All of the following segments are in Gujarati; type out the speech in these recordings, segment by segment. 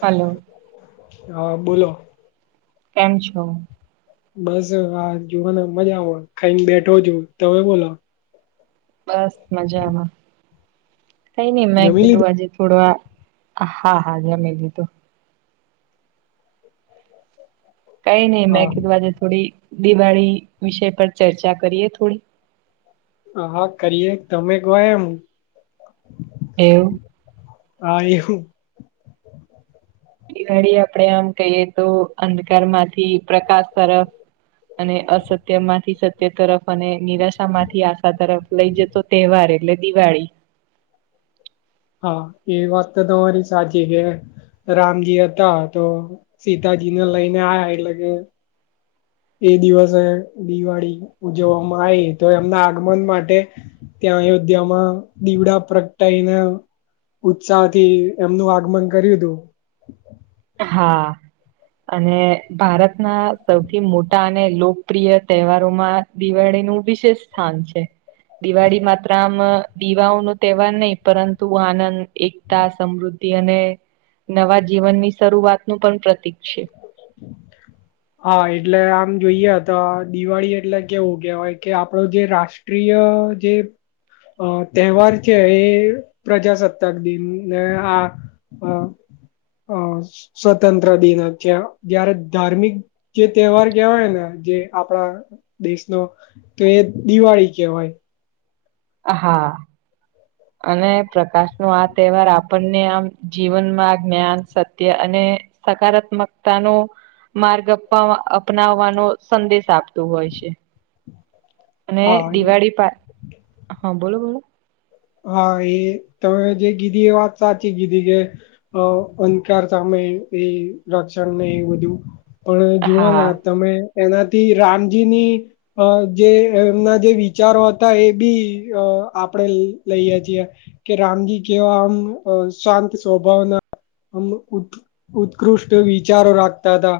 હલો. હા બોલો. કેમ છો? બસ હા જુવોને મજામાં ખાઈન બેઠો છું. તમેં બોલો? બસ મજામાં. કઈ ની મેં જમી કીધું લીધું આજે થોડું આ હા હા જમી લીધું. કઈ નહી મેં હા કીધું આજે થોડી દિવાળી વિષય પર ચર્ચા કરીએ થોડી? હા હા કરીએ. તમે કો એમ. એવું? હા એવું. દિવાળી આપડે આમ કહીએ તો અંધકાર માંથી પ્રકાશ તરફ અને અસત્ય માંથી સ ત્ય તરફ અને નિરાશા માંથી આશા તરફ લઈ જતો તેહવાર એટલે દિવાળી. હા એ વાત તો તમારી સાચી કે રામજી હતા તો સીતાજીને લઈને આયા એટલે કે એ દિવસે દિવાળી ઉજવવામાં આઈ, તો એમના આગમન માટે ત્યાં અયોધ્યા માં દીવડા પ્રગટાઈને ઉત્સાહથી એમનું આગમન કર્યું તું. હા. અને ભારતના સૌથી મોટા અને લોકપ્રિય તેહવારોમાં દિવાળી નું વિશેષ સ્થાન છે. દિવાળી માત્ર આમ દીવાઓ નો તેહવાર નહી પરંતુ આનંદ એકતા, સમૃદ્ધિ અને નવા જીવનની શરૂઆતનું પણ પ્રતીક છે. હા એટલે આમ જોઈએ તો દિવાળી એટલે કેવું કેહેવાય કે આપડો જે રાષ્ટ્ર ટ્રીય જે. અ તહેવાર છે એ પ્રજાસત્તાક દિન ને આ. અ અ સ્વતંત્ર દિન છે જયારે ધાર્મિક જે તહેવાર કહેવાય ને જે આપણા દેશનો તો એ દિવાળી કેહેવાય હા. અને પ્રકાશ ન આ તહેવાર આપણને આમ જીવનમાં જ્ઞાન સત્ય અને સકારાત્મકતા નો માર્ગ આપ અપનાવવાનો સંદેશ આપતો હોય છે. અને હા દિવાળી પા હા બોલો બોલો હા એ તમે જે કીધી એ વાત સાચી કીધી કે અ અંધકાર સામે એ રક્ષણને વધુ પણ જુઓને હા તમે એનાથી રામજીની અ જે એમના જે વિચારો હતા એ બી આપડે લઈએ છીએ કે રામજી કેવા આમ શાંત સ્વભાવના ઉત્કૃષ્ટ વિચારો રાખતા હતા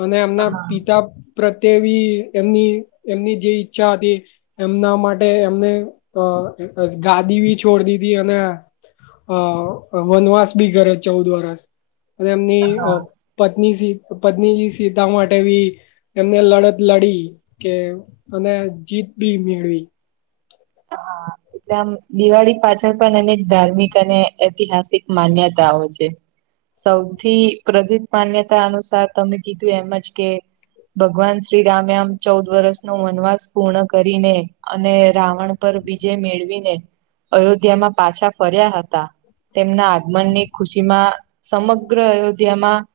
અને એમના હા પિતા પ્રત્યે બી એમની એમની જે ઈચ્છા હતી. એમના માટે એમને અ ગાદી બી છોડ દીધી અને અ વનવાસ બી કરે ચૌદ વર્ષ અને એમની હા પત્ની પત્ની સીતા માટે બી એમને લડત લડી કે અને જીત બી મેળવી હા એટલે આમ દિવાળી પાછળ પણ અનેક ધાર્મિક અને ઐતિહાસિક માન્યતાઓ છે. સૌથી પ્રસિદ્ધ માન્યતા અનુસાર તમે કીધું એમજ કે ભગવાન શ્રી રામે આમ ચૌદ વર્ષ નો વનવાસ પૂર્ણ કરીને અને રાવણ પર વિજય મેળવીને અયોધ્યામાં પાછા ફર્યા હતા તેમના આગમન ની ખુશીમાં સમગ્ર અયોધ્યામાં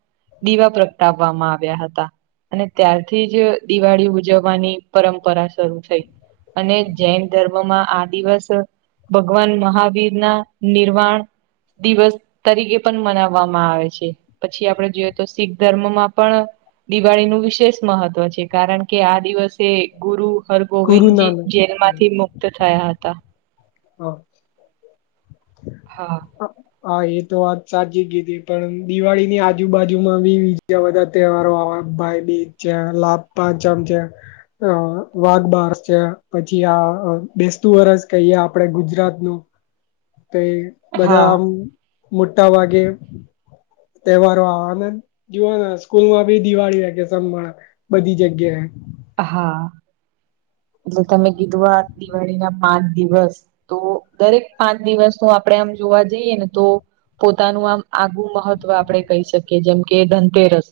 દીવા પ્રગટાવવામાં આવ્યા હતા અને ત્યારથી જ દિવાળી ઉજવવાની પરંપરા શરૂ થઈ અને જૈન ધર્મમાં આ દિવસ ભગવાન મહાવીર ના નિર્વાણ દિવસ તરીકે પણ મનાવવામાં આવે છે. પછી આપડ જોઈએ તો શીખ ધર્મમાં પણ દિવાળી નું વિશેષ મહત્વ છે. કારણ કે આ દિવસે ગુરુ ગુરુ હરગોવિંદજી નાનક જેલમાંથી મુક્ત થયા હતા. હા હા હા એ તો વાત સાચી ગી હતીી પણ દિવાળી ની આજુબાજુમાં બી બીજા બધા તહેવારો આવે ભાઈબીજ છે લાભ પાંચમ છે. અ વાઘ બાર છે. પછી આ બેસતું વરજ કહીએ આપડે ગુજરાતનું, કે બધા હા આમ મોટા ભગે તહેવારો આનંદ જીવા સ્કૂલ માં બી દિવાળી વેકેશન પણ બધી જગ્યાએ હા એટલે તમે કીધું આ દિવાળી ના પાંચ દિવસ તો દરેક પાંચ દિવસ નુ આપણેે આમ જોવા જઈએ તો પોતાનું આમ આગું મહત્વ આપડણે કહી શકીએ જેમ કે ધનતેરસ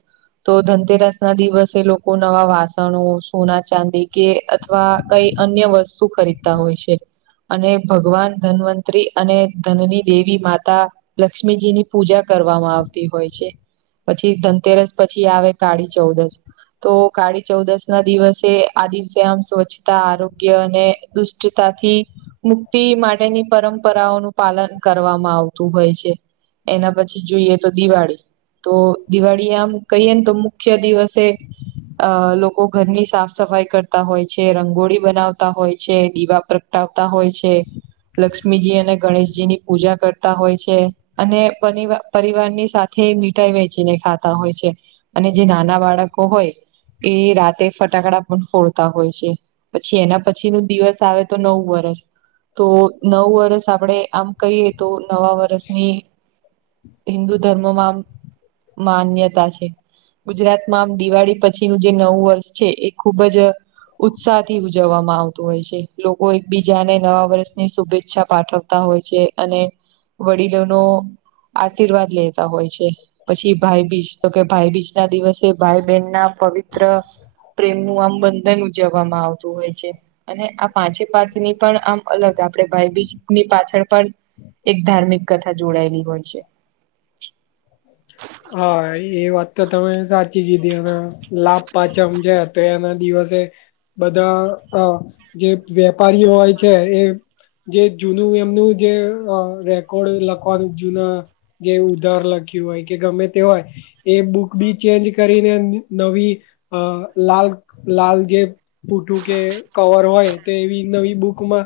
તો ધનતેરસ ના દિવસે લોકો નવા વાસ ણું સોના ચાંદી કે અથવા કઈ અન્ય વસ્તુ ખરીદતા હોય છે. અને ભગવાન ધન્વંતરી અને ધનની દેવી માતા લક્ષ્મીજીની પૂજા કરવામાં આવતી હોય છે. પછી ધનતેરસ પછી આવે કાળી ચૌદશ તો કાળી ચૌદશ ના દિવસે આ દિવસે આમ સ્વચ્છતા આરોગ્ય અને દુષ્ટતાથી મુક્તિ માટેની પરંપરાઓનું પાલન કરવામાં આવતું હોય છે. એના પછી જોઈએ તો દિવાળી. તો દિવાળી આમ કહીયે ને તો મુખ્ય દિવસે અ લોકો ઘરની સાફ સફાઈ કરતા હોય છે રંગોળી બનાવતા હોય છે દીવા પ્રગ ટાવતા હોય છે. લક્ષ્મીજી અને ગણેશજી ની પૂજા કરતા હોય છે. અને પરર પરિવારની સાથે મીઠાઈ વેચીને ખાતા હોય છે. અને જે નાના બાળકો હોય એ રાતે ફટાકડા પણ ફોડતા હોય છે. પછી એના પછી નું દિવસ આવે તો નવ વર્ષ તો નવ વર્ષ આપણેે આમ કહીએ તો નવા વરષની હિન્દુ ધર્મમાં આમ માન્યતા છે ગુજરાતમાં આમ દિવાળી પછી જે નવું વર્ષ છે એ ખુબ જ ઉત્સાહથી ઉજવવામાં આવ હો લોકો એકબીજાને નવા વર્ષની શુભેચ્છા પાઠવતા હોય છે અને વડીલો ન આશીર્વાદ લેતા હોય છે. પછી ભાઈબીજ તો કે ભાઈ બીજ ના દિવસે ભાઈ બહેન ના પવિત્ર પ્રેમ નું આમ બંધન ઉજવવામાં આવતું હોય છે. અને આ પાંચે પાંચ ની પણ આમ અલગ આપડે ભાઈબીજ ની પાછળ પણ એક ધાર્મિક કથા જોડાયેલી હોય છે. હા હા એ વાત તો તમે સાચી કીધી એ લાભ પાચમ છે તો એના દિવસે બધા જે વેપારીઓ હોય છે એ જે જૂનું એમનું જે રેકોર્ડ લખવાનું જૂના જે ઉધાર લખ્યું હોય કે ગમે તે હોય. એ બુક બી ચેન્જ કરીને નવી લાલ લાલ જે. પુંઠું કે કવર હોય તે એવી નવી બુક ઉપર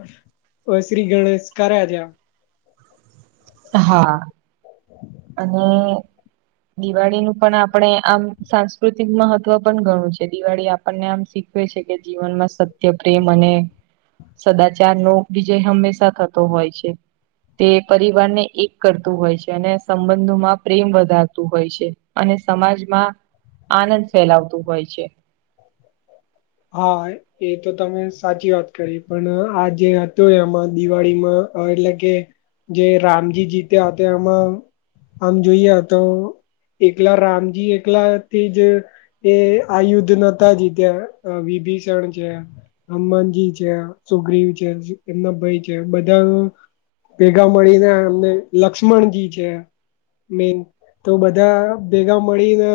શ્રી ગણેશ કર્યા તયા. હા અને દિવાળી નું પણ આપણેે આમ સાંસ્કૃતિક મહત્વ પણ ગણું છે. દિવાળી આપણને આમ, છે કે જીવનમાં સત્ય પ્રેમ અને સદાચાર નો વિજય હંમેશા થતો હોય છે તે પરિવારને એક કરતું હોય છ અને સંબંધોમાં પ્રેમ વધારતું હોય છે. અને સમાજમાં આનંદ ફેલાવતું હોય છે. હય. એ તો તમે સાચી વાત કરી પણ આ જે હત એમાં દિવાળીમાં એટલે કે જે રામજી જીત્યા હતા એમાં આમ જોઈએ તો, એકલા રામજી એકલા થી જ એ આ યુદ્ધ નતા જીત્યા વિભીસન છે. હનુમાનજી છે, સુગ્રીવ છે, એમના ભાઈ છે બધા. ભેગા મળીને એમને લક્ષ્મણજી છે. મેન તો બધા ભેગા મળીને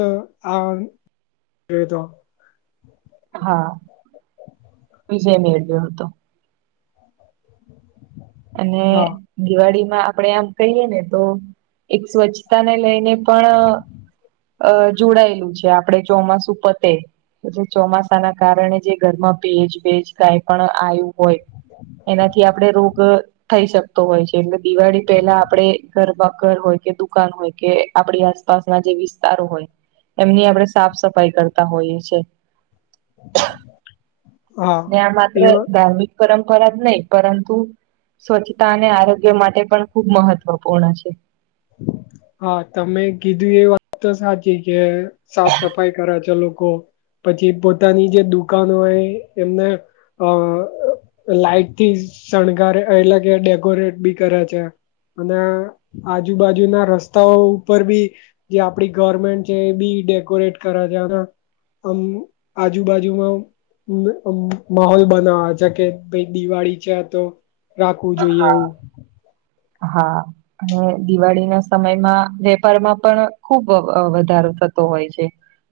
આ એ તો. હા. વિજય મેળયો હતો. અને હા દિવાળીમાં આપડણે આમ કહીએ ને તો એક સ્વચ્છતાને લઈને પણ અ જોડાયેલું છે, આપડે ચોમાસું પતે-' જે ચોમાસા ના કારણે જે ઘરમાં ભેજ ભેજ કઈ પણ આવયું હોય એનાથી આપણે રોગ થઈ શકતો હોય છે. એટલે દિવાળી પેલા આપડે ઘરબા ઘર હોય કે દુકાન હોય ક આપડી આસપાસના જે વિસ્તારો હોય એમની આપડે સાફ સફાઈ કરતા હોઈએ છે. હા અને આ માત્ર એવા ધાર્મિક પરંપરા જ નહી પરંતુ સ્વચ્છતા અને આરોગ્ય માટે પણ ખુબ મહત્વપૂર્ણ છે. હા, તમે કીધું એ વાત તો સાચી કે સાફ સફાઈ કરે છે લોકો. પછી પોતાની જે દુકાનો હોય એમને અહ લાઈટ થી શણગારે એટલે કે ડેકોરેટ બી કરે છે. અને આજુબાજુ ના રસ રસ્તાઓ ઉપર બી જે આપડી ગાર્મેન્ટ છે એ બી ડેકોરેટ કરા છે અને આમ આજુબાજુમાં અમ અમ્મ માહોલ બનાવા છે કે ભાઈ દિવાળી છે આ તો રાખવું જોઈએ હા એવું. હા. અને દિવાળી ના સમયમાં વેપારમાં પણ ખુબ વ-વધારો થતો હોય છે.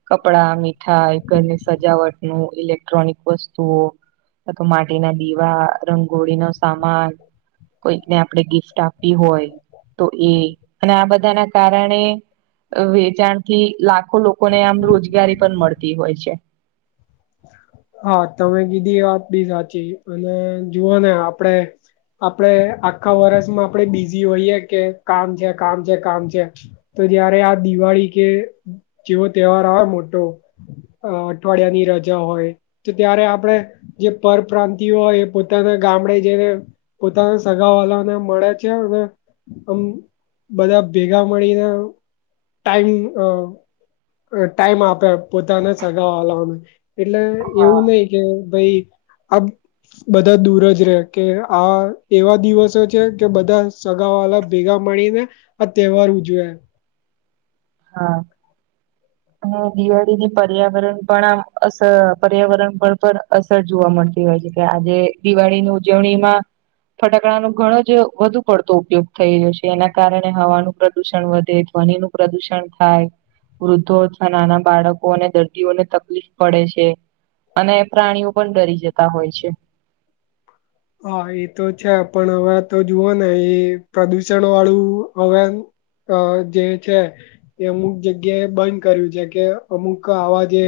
કપડા મીઠાઈ ઘર ની સજાવટ નું ઇલેક્ટ્રોનિક વસ્તુઓ ના તો માટીના દીવા રંગોળી નો સામાન કોઈકને આપડે ગિફ્ટ આપવી હોય તો એ અને આ બધા ના કારણે અહ વેચાણ થી લાખો લોકોને આમ રોજગારી પણ મળતી હોય છે. હા, તમે કીધી એ વાત બી સાચી અને જુઓ ને આપડે આપડે આખા વર્ષમાં આપણેે બીઝી હોઈએે કે કામ છે કામ છે કામ છે. તો જયારે આ દિવાળી કે જેવો તહેવાર આવે મોટો અહ અઠવાડિયા ની રજ જા હોય તો ત્યારે આપડે જે પરપ્રાંતિય હોય એ પોતાના ગામડે જઈને પોતાના સગા વાલાને મળે છે અને આમ બધા ભેગા મળીને ટાઈમ અહ અહ ટાઈમ આપે પોતાને સગા વાલાવાનું એટલે હા એવું નહીં કે ભઈ આપ બધા દૂર જ રે કે આ એવા દિવસો છે કે બધા સગા વાલા ભેગા માણી ને આ તહેવાર ઉજવે. હા. અને દિવાળીની પર્યાવરણ પણ આમ અશ પર્યાવરણ પર પણ અસ સર જોવા મળતી હોય છે કે આજે દિવાળીની ઉજવણીમાં ફટાકડા નું ઘણો જ વધુ પડતો ઉપયોગ થઈ રહ્યો છે એના કારણે હવાનું પ્રદુષણ વધે પાણીનું પ્રદુષ સ્તન થાય. વૃદ્ધો અથવા નાના બાળકો અને દર્દીઓને તકલીફ પડે છે. અને પ્રાણીઓ પણ ડરી જતા હોય છે. હા એ તો છે પણ હવે તો જુઓ ને એ પ્રદુષણ વાળું હવે અહ જે છે એ અમુક જગ્યાએ બંધ કર્યું છે કે અમુક આવા જે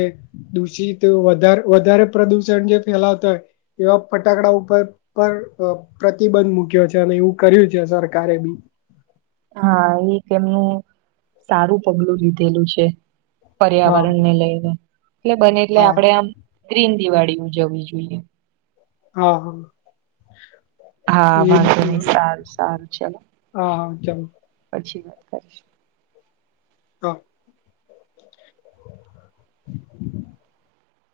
દૂષિતો વધાર વધારે પ્રદુષણ જે ફેલાવતા હોય એવા ફટાકડા ઉપર પર અહ પ્રતિબંધ મુૂક્યો છે અને એવું કર્યું છે સરકારે બી. હા, એક એમનું સારું પગલું લીધેલું છે. હા પર્યાવરણ ને લઈને એટલે બને એટલે હા આપડે આમ ગ્રીન દિવાળી ઉજવવી જોઈએ. હા હા હા એ હા નહીં સારું સારું ચલો. હા હા ચાલો. પછી વાત કરીશ. હા.